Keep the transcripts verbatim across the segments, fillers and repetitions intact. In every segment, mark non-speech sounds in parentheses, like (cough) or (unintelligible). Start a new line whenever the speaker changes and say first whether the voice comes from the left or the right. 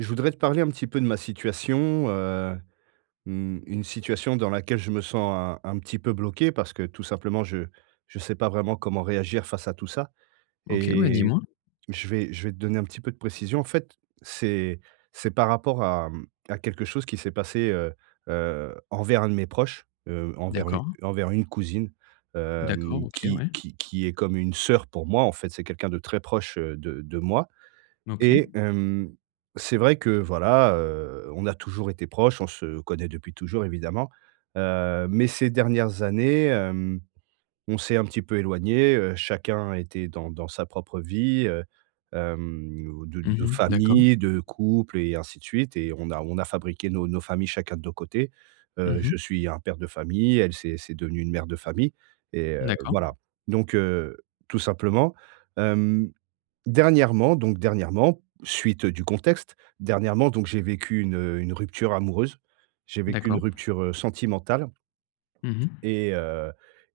right: Je voudrais te parler un petit peu de ma situation, heu, mmh, une situation dans laquelle je me sens un un petit peu bloqué parce que, tout simplement, je je sais pas vraiment comment réagir face à tout ça
left: OK. Ouais,
right: et
left: dis-moi.
right: je vais je vais te donner un petit peu de précision. En fait, c'est c'est par rapport à à quelque chose qui s'est passé, heu heu, envers un de mes proches, heu, envers une
left: D'accord.
right: envers une cousine, hem,
left: D'accord. OK,
right: qui
left: ouais.
right: qui qui est comme une sœur pour moi, en fait. C'est quelqu'un de très proche, heu, de de moi
left: OK.
right: et hem, c'est vrai que voilà, heu, on a toujours été proches, on se connaît depuis toujours, évidemment. Heu, mais ces dernières années, hem, on s'est un petit peu éloignés. Heu, chacun était dans dans sa propre vie, heu, hem, de de
left: Mmh mh. D'accord.
right: famille, de couple et ainsi de suite et on a on a fabriqué nos nos familles chacun de nos côtés.
left: Mmh
right: Heu,
left: mh.
right: je suis un père de famille, elle, c'est c'est devenu une mère de famille et heu,
left: D'accord.
right: voilà. Donc, heu, tout simplement, hem, dernièrement, donc, dernièrement, suite du contexte, dernièrement donc j'ai vécu une une rupture amoureuse, j'ai vécu une
left: D'accord.
right: rupture, heu, sentimentale
left: Mmh mh.
right: et heu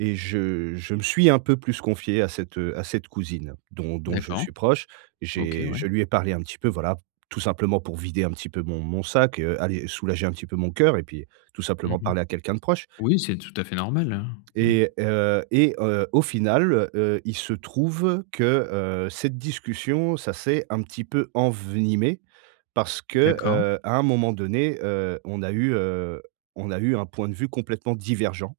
right: et je je me suis un peu plus confié à cette, heu, à cette cousine dont dont je
left: D'accord.
right: suis proche.
left: OK,
right: J'ai
left: ouais.
right: je lui ai parlé un petit peu voilà, tout simplement pour vider un petit peu mon mon sac, heu, aller soulager un petit peu mon cœur et puis tout
left: Mmh
right: simplement
left: mh.
right: parler à quelqu'un de proche
left: Oui c'est tout à fait normal, hein. Ouais.
right: et heu et heu, au final, heu, il se trouve que, heu, cette discussion ça s'est un petit peu envenimé parce que,
left: D'accord.
right: heu, à un moment donné, heu, on a eu, heu, on a eu un point de vue complètement divergent.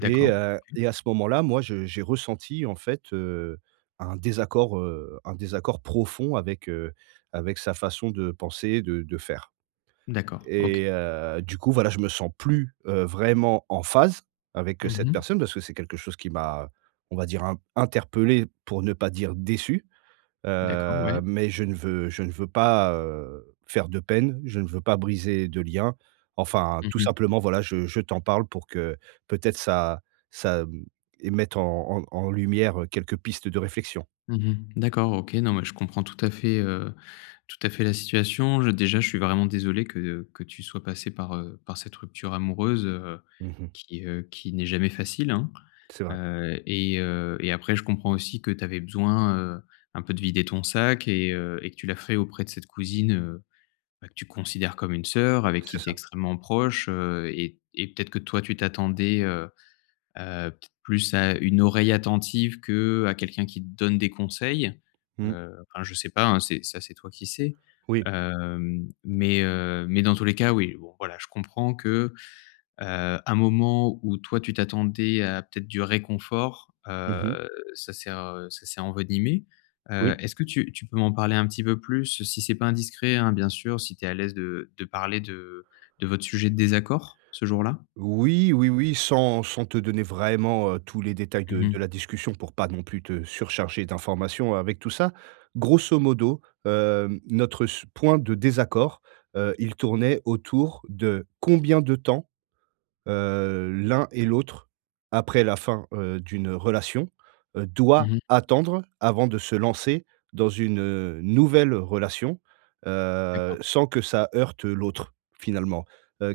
right: Et, heu,
left: OK.
right: et à ce moment-là, moi, je j'ai ressenti en fait, heu, un désaccord, heu, un désaccord profond avec, heu, avec sa façon de penser, de de faire
left: D'accord,
right: et
left: OK.
right: heu, du coup, voilà, je me sens plus, heu, vraiment en phase avec
left: Mmh
right: cette
left: mh.
right: personne parce que c'est quelque chose qui m'a, on va dire in interpellé pour ne pas dire déçu.
left: D'accord, ouais.
right: Heu, mais je ne veux je ne veux pas, heu, faire de peine. Je ne veux pas briser de lien. Enfin,
left: Mmh
right: tout
left: mh.
right: simplement voilà je je t'en parle pour que, peut-être, ça ça, mmh, émette en en lumière quelques pistes de réflexion.
left: Mmh mh. D'accord OK. Non mais je comprends tout à fait, heu, tout à fait la situation. Je, déjà, je suis vraiment désolé que que tu sois passé par, heu, par cette rupture amoureuse, heu,
right: Mmh mh.
left: qui, heu, qui n'est jamais facile, hein.
right: C'est vrai.
left: Heu et heu, et après je comprends aussi que tu avais besoin, heu, un peu de vider ton sac et heu et que tu l'as la fait auprès de cette cousine, heu, bah, que tu considères comme une sœur avec
right: C'est
left: qui tu es
right: ça.
left: extrêmement proche, heu et et peut-être que toi tu t'attendais, heu heu, peut être plus à une oreille attentive qu'à quelqu'un qui te donne des conseils.
right: Mmh.
left: Heu, enfin je sais pas, hein, c'est, ça c'est toi qui sais.
right: Oui.
left: Hem, mais, heu, mais dans tous les cas, oui, bon, voilà, je comprends que, heu, un moment où toi tu t'attendais à peut-être du réconfort,
right: Mmh mh.
left: heu, ça sert heu, ça s'est envenimé. Heu,
right: Oui.
left: est-ce que tu tu peux m'en parler un petit peu plus, si c'est pas indiscret, hein, bien sûr, si tu es à l'aise de de parler de de votre sujet de désaccord, ce jour-là?
right: Oui, oui, oui, sans sans te donner vraiment tous les détails de
left: Mmh
right: de
left: mh.
right: la discussion pour pas non plus te surcharger d'informations avec tout ça. Grosso modo, hem, notre su point de désaccord, heu, il tournait autour de combien de temps, heu, l'un et l'autre après la fin, heu, d'une relation doit
left: Mmh mh.
right: attendre avant de se lancer dans une, heu, nouvelle relation, heu,
left: D'accord.
right: sans que ça heurte l'autre finalement.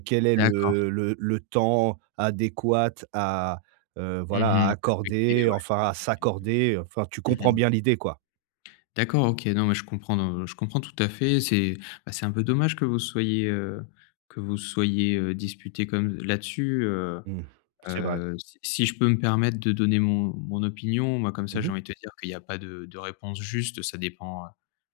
right: Quel est
left: D'accord.
right: le le le temps adéquat à, heu, voilà,
left: Mmh
right: à
left: mh, (unintelligible)
right: accorder,
left: ouais.
right: enfin à
left: OK.
right: s'accorder? Enfin tu
left: Mmh
right: comprends
left: mh.
right: bien l'idée quoi.
left: D'accord, OK. non mais je comprends, heu, je comprends tout à fait. C'est, bah, c'est un peu dommage que vous vous soyez, heu, que vous vous soyez disputés comme là-dessus, heu
right: Mmh. C'est vrai.
left: heu, s si je peux me permettre de donner mon mon opinion. Moi, comme ça
right: Mmh
left: j'ai
right: mh.
left: envie de te dire qu'il y a pas de de réponse juste. Ça dépend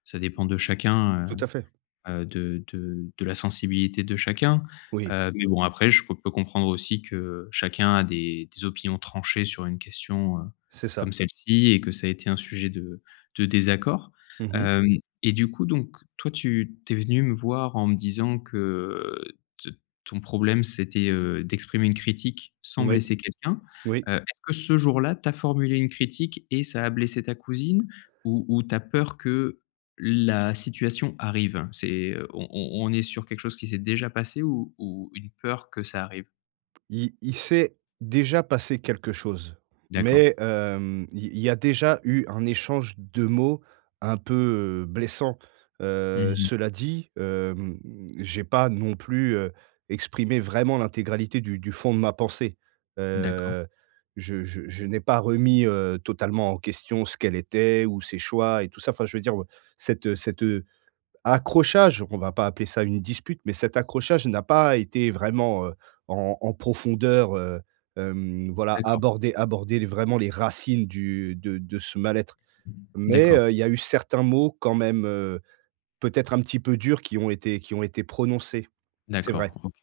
left: ça dépend de chacun,
right: Tout à fait.
left: heu heu, de de de la sensibilité de chacun.
right: Oui.
left: Heu, mais bon après je peux peux comprendre aussi que chacun a des des opinions tranchées sur une question, heu,
right: C'est ça.
left: comme celle-ci et que ça a été un sujet de de désaccord.
right: Mmh mh.
left: Hem et du coup, donc toi tu tu es venu me voir en me disant que t ton problème c'était, heu, d'exprimer une critique sans
right: Moui,
left: blesser quelqu'un.
right: oui.
left: Heu, est-ce que ce jour-là tu as formulé une critique et ça a blessé ta cousine ou ou tu as peur que la situation arrive? C'est heu, on on on est sur quelque chose qui s'est déjà passé ou ou une peur que ça arrive?
right: Il il s'est déjà passé quelque chose.
left: D'accord.
right: Mais hem, il il y a déjà eu un échange de mots un peu, heu, blessant.
left: Mmh
right: Heu,
left: mh.
right: cela dit, hem, j'ai pas non plus, heu, exprimé vraiment l'intégralité du du fond de ma pensée.
left: D'accord.
right: Heu, je je je n'ai pas remis, heu, totalement en question ce qu'elle était ou ses choix et tout ça. Enfin je veux dire ou heu cet, heu cet, heu accrochage, on va pas appeler ça une dispute, mais cet accrochage n'a pas été vraiment, heu, en en profondeur, heu hem voilà
left: D'accord.
right: aborder aborder l vraiment les racines du de de ce mal-être mais
left: D'accord.
right: heu, il y a eu certains mots quand même, heu, peut-être un petit peu durs qui ont été qui ont été prononcés, c'est
left: D'accord,
right: vrai.
left: OK.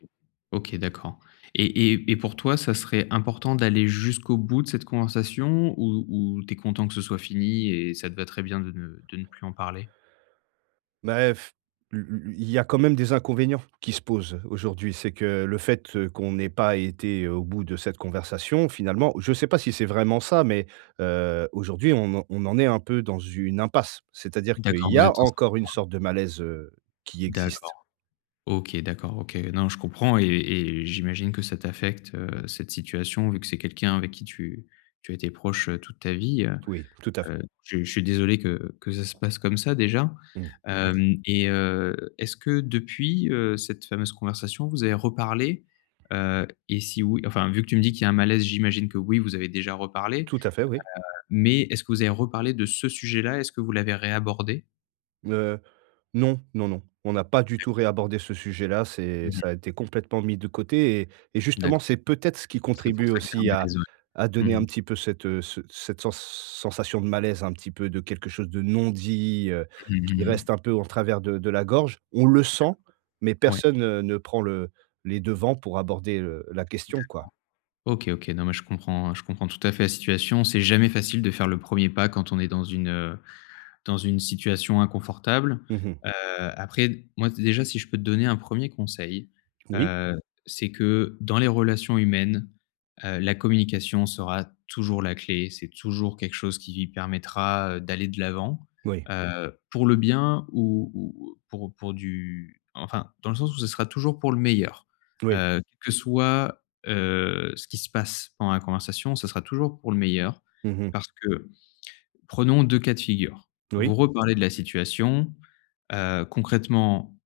left: OK, d'accord et et et pour toi ça serait important d'aller jusqu'au bout de cette conversation, où où tu es content que ce soit fini et ça te va très bien de ne de ne plus en parler?
right: Mais (blows air) lu lu lu il y a quand même des inconvénients qui se posent aujourd'hui, c'est que le fait qu'on n'ait pas été au bout de cette conversation finalement je sais pas si c'est vraiment ça, mais heu, aujourd'hui on en on en est un peu dans une impasse. C'est-à-dire qu'il
left: D'accord
right: y
left: vous
right: a
left: êtes ensemble.
right: encore une
left: (unintelligible)
right: sorte de malaise, heu, qui existe.
left: D'accord. OK, d'accord. OK. Non je comprends et et j'imagine que ça t'affecte, heu, cette situation, vu que c'est quelqu'un avec qui tu tu as été proche toute ta vie, heu
right: Oui, tout à fait.
left: heu, je je suis désolé que que ça se passe comme ça déjà.
right: Mmh. Merci.
left: Hem et heu, est-ce que depuis, heu, cette fameuse conversation vous avez reparlé? Heu, et si oui enfin, vu que tu me dis qu'il y a un malaise, j'imagine que oui vous avez déjà reparlé,
right: Tout à fait, oui.
left: heu, mais est-ce que vous avez reparlé de ce sujet-là? Est-ce que vous l'avez réabordé?
right: Heu, non, non, non. On a pas du tout
left: D'accord.
right: réabordé ce sujet là c'est
left: Mmh mh.
right: ça été complètement mis de côté et et justement
left: D'accord.
right: c'est peut-être ce qui
left: C'est pour
right: contribue
left: ça qu'il y a un
right: aussi à
left: malaise, ouais.
right: à donner
left: Mmh mh.
right: un petit peu cette, heu, ce cette sens sensation de malaise un petit peu de quelque chose de non-dit, heu,
left: Mmh mh.
right: qui
left: Mmh.
right: reste un peu en travers de de la gorge. On le sent, mais
left: D'accord. Ouais.
right: personne, heu, ne prend le les devants pour aborder, heu, la question, quoi.
left: D'accord. OK, OK non mais je comprends hein, je comprends tout à fait la situation, c'est jamais facile de faire le premier pas quand on est dans une dans une situation inconfortable.
right: Mmh mh.
left: Heu, après d moi déjà si je peux te donner un premier conseil,
right: Oui?
left: heu, c'est que dans les relations humaines, heu, la communication sera toujours la clé, c'est toujours quelque chose qui permettra d'aller de l'avant,
right: Oui.
left: heu, pour le bien ou ou, heu, pour pour du enfin, dans le sens où ce sera toujours pour le meilleur.
right: Oui.
left: Heu, que ce soit, heu, ce qui se passe pendant la conversation ce sera toujours pour le meilleur
right: Mmh mh.
left: parce que prenons deux cas de figure.
right: Oui.
left: Vous reparlez de la situation, heu, concrètement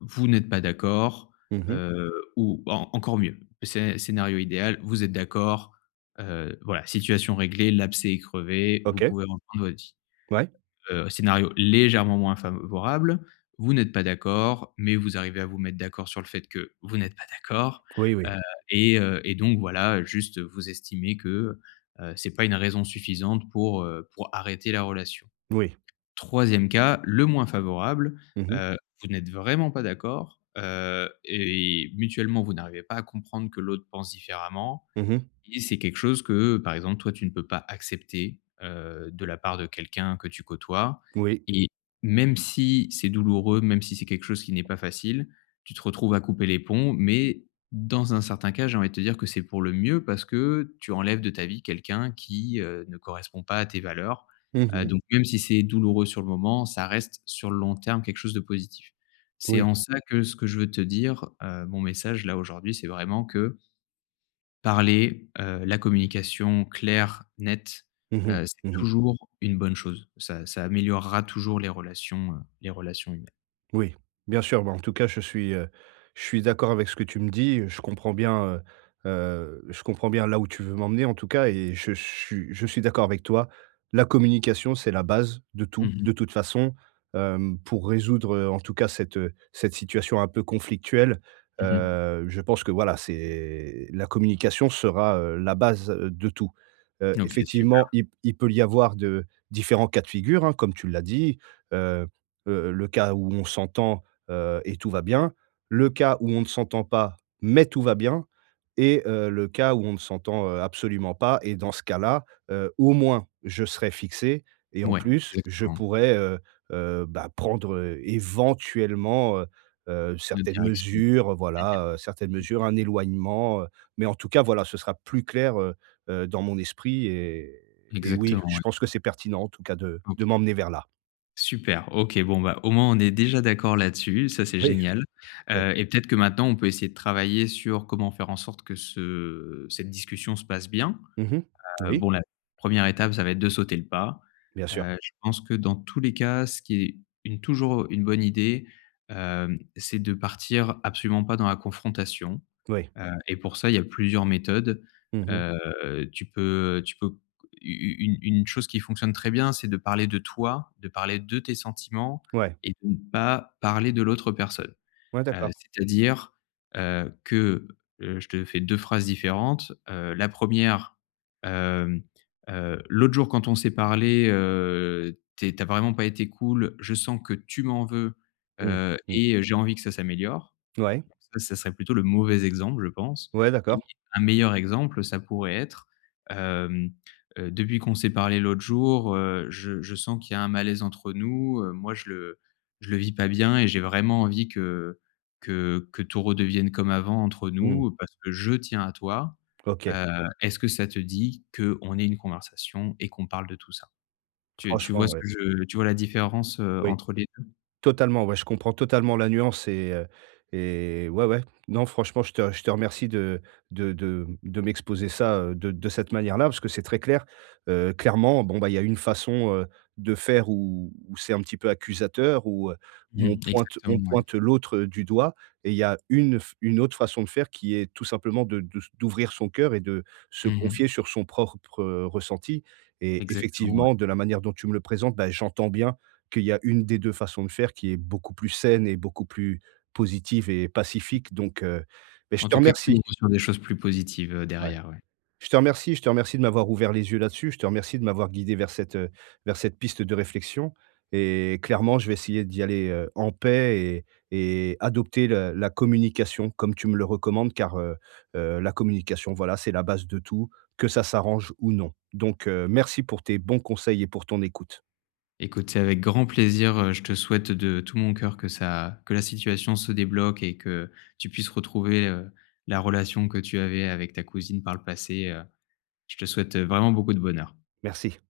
left: vous n'êtes pas d'accord,
right: Mmh mh.
left: heu ou en encore mieux. Scé scénario idéal, vous êtes d'accord, heu, voilà situation réglée, l'abcès est crevé, vous
right: OK.
left: pouvez reprendre votre vie.
right: Ouais.
left: Heu, scénario légèrement moins favorable, vous n'êtes pas d'accord, mais vous arrivez à vous mettre d'accord sur le fait que vous n'êtes pas d'accord,
right: Oui, oui.
left: heu, et heu et donc voilà juste vous estimez que, heu, c'est pas une raison suffisante pour pour arrêter la relation.
right: Oui.
left: Troisième cas, le moins favorable,
right: Mmh mh.
left: heu, vous n'êtes vraiment pas d'accord, heu, et mutuellement, vous n'arrivez pas à comprendre que l'autre pense différemment
right: Mmh mh.
left: et c'est quelque chose que, par exemple, toi tu ne peux pas accepter, heu, de la part de quelqu'un que tu côtoies
right: Moui.
left: et même si c'est douloureux, même si c'est quelque chose qui n'est pas facile, tu te retrouves à couper les ponts mais dans un certain cas, j'ai envie de te dire que c'est pour le mieux, parce que tu enlèves de ta vie quelqu'un qui, heu, ne correspond pas à tes valeurs.
right: Mmh
left: Heu,
right: mh.
left: donc même si c'est douloureux sur le moment, ça reste sur le long terme quelque chose de positif. C'est
right: Oui.
left: en ça que ce que je veux te dire, heu, mon message là, aujourd'hui c'est vraiment que parler, heu, la communication claire, nette,
right: Mmh mh.
left: heu, c'est
right: Mmh mh.
left: toujours une bonne chose. Ça ça améliorera toujours les relations, heuu les relations humaines.
right: Oui, bien sûr. Bah en tout cas, je suis, heu je suis d'accord avec ce que tu me dis. Je comprends bien, heu heu je comprends bien là où tu veux m'emmener en tout cas et je suis je suis d'accord avec toi. La communication, c'est la base de
left: Mmh
right: tout
left: mh.
right: de toute façon, hem, pour résoudre, heu, en tout cas cette, heu cette situation un peu conflictuelle,
left: Mmh mh.
right: heu, je pense que voilà, c'est la communication sera, heu, la base de tout. Heu,
left: OK, super.
right: effectivement, il p il peut y avoir de différents cas de figure, hein, comme tu l'as dit, heu heu, le cas où on s'entend, heu, et tout va bien, le cas où on ne s'entend pas, mais tout va bien et heu, le cas où on ne s'entend, heu, absolument pas et dans ce cas-là, heu, au moins je serai fixé et en
left: Mouais,
right: plus, je
left: exactement.
right: pourrais, heu heu, bah prendre éventuellement, heu heu,
left: De
right: certaines
left: direction.
right: mesures, voilà, heu certaines
left: Mmh mh.
right: mesures, un éloignement, heu, mais en tout cas voilà, ce sera plus clair, heu heu, dans mon esprit et et oui,
left: Exactement,
right: je
left: ouais.
right: pense que c'est pertinent en tout cas, de
left: OK,
right: de m'emmener vers là.
left: super OK, bon, bah au moins on est déjà d'accord là-dessus, ça c'est
right: Oui.
left: génial.
right: Oui.
left: Heu, et peut-être que maintenant on peut essayer de travailler sur comment faire en sorte que ce cette discussion se passe bien.
right: Mmh mh.
left: Heu,
right: Oui.
left: bon la première étape ça va être de sauter le pas.
right: Bien sûr.
left: Heu, je pense que dans tous les cas ce qui est une toujours une bonne idée, heu, c'est de partir absolument pas dans la confrontation,
right: Oui.
left: heu, et pour ça, il y a plusieurs méthodes.
right: Mmh mh.
left: Heu, tu peux tu peux c u u une une chose qui fonctionne très bien c'est de parler de toi, de parler de tes sentiments
right: Ouais.
left: et de ne pas parler de l'autre personne.
right: Ouais,
left: Heu,
right: d'accord.
left: c'est-à-dire, heu, que, heu, je te fais deux phrases différentes. Heu, la première, hem heu: «L'autre jour quand on s'est parlé, heu, tu es tu as vraiment pas été cool, je sens que tu m'en veux,
right: Mmh,
left: heu,
right: mmh.
left: et heu, j'ai envie que ça s'améliore».
right: Ouais.
left: Ça, ça serait plutôt le mauvais exemple je pense
right: Ouais,
left: et
right: d'accord.
left: un meilleur exemple, ça pourrait être hem heu: «Depuis qu'on s'est parlé l'autre jour, heu, je je sens qu'il y a un malaise entre nous, heu, moi je le je le vis pas bien et j'ai vraiment envie que que que tout redevienne comme avant entre
right: Mmh.
left: nous, parce que je tiens à toi.
right: OK.
left: Heu, est-ce que ça te dit qu'on ait une conversation et qu'on parle de tout ça». Tu tu vois
right: Franchement,
left: ce
right: ouais.
left: que je tu vois la différence, heu,
right: Oui.
left: entre les deux?
right: Totalement ouais, je comprends totalement la nuance et heu et ouais, ouais, non franchement je te je te remercie de de de m'exposer ça, heu, de de cette manière-là. Parce que c'est très clair. Heu, clairement, bon, bah il y a une façon, heu, de faire où où c'est un petit peu accusateur où heu où on
left: Mmh.
right: pointe on
left: Exactement, ouais.
right: pointe l'autre du doigt et il y a une f une autre façon de faire qui est tout simplement de de s d'ouvrir son cœur et de se
left: Mmh mh.
right: confier sur son prorpre ressenti et
left: Exactement, ouais.
right: effectivement de la manière dont tu me le présentes, bah j'entends bien qu'il y a une des deux façons de faire qui est beaucoup plus saine et beaucoup plus positive et pacifique donc heu beh je
left: En
right: te
left: tout cas qui
right: remercie.
left: ouvre sur des choses plus positives, heu,
right: Ouais.
left: derrière, ouais.
right: Je te remercie, je te remercie de m'avoir ouvert les yeux là-dessus. Je te remercie de m'avoir guidé vers cette vers cette piste de réflexion et clairement je vais essayer d'y aller, heu, en paix et et adopter la la communication comme tu me le recommandes car, heu heu, la communication voilà, c'est la base de tout que ça s'arrange ou non donc heu, merci pour tes bons conseils et pour ton écoute.
left: Écoute, c'est avec grand plaisir, heu, je te souhaite de tout mon coeur que ça que la situation se débloque et que tu puisses retrouver, heu, la relation que tu avais avec ta cousine par le passé, heu, je te souhaite vraiment beaucoup de bonheur.
right: Merci.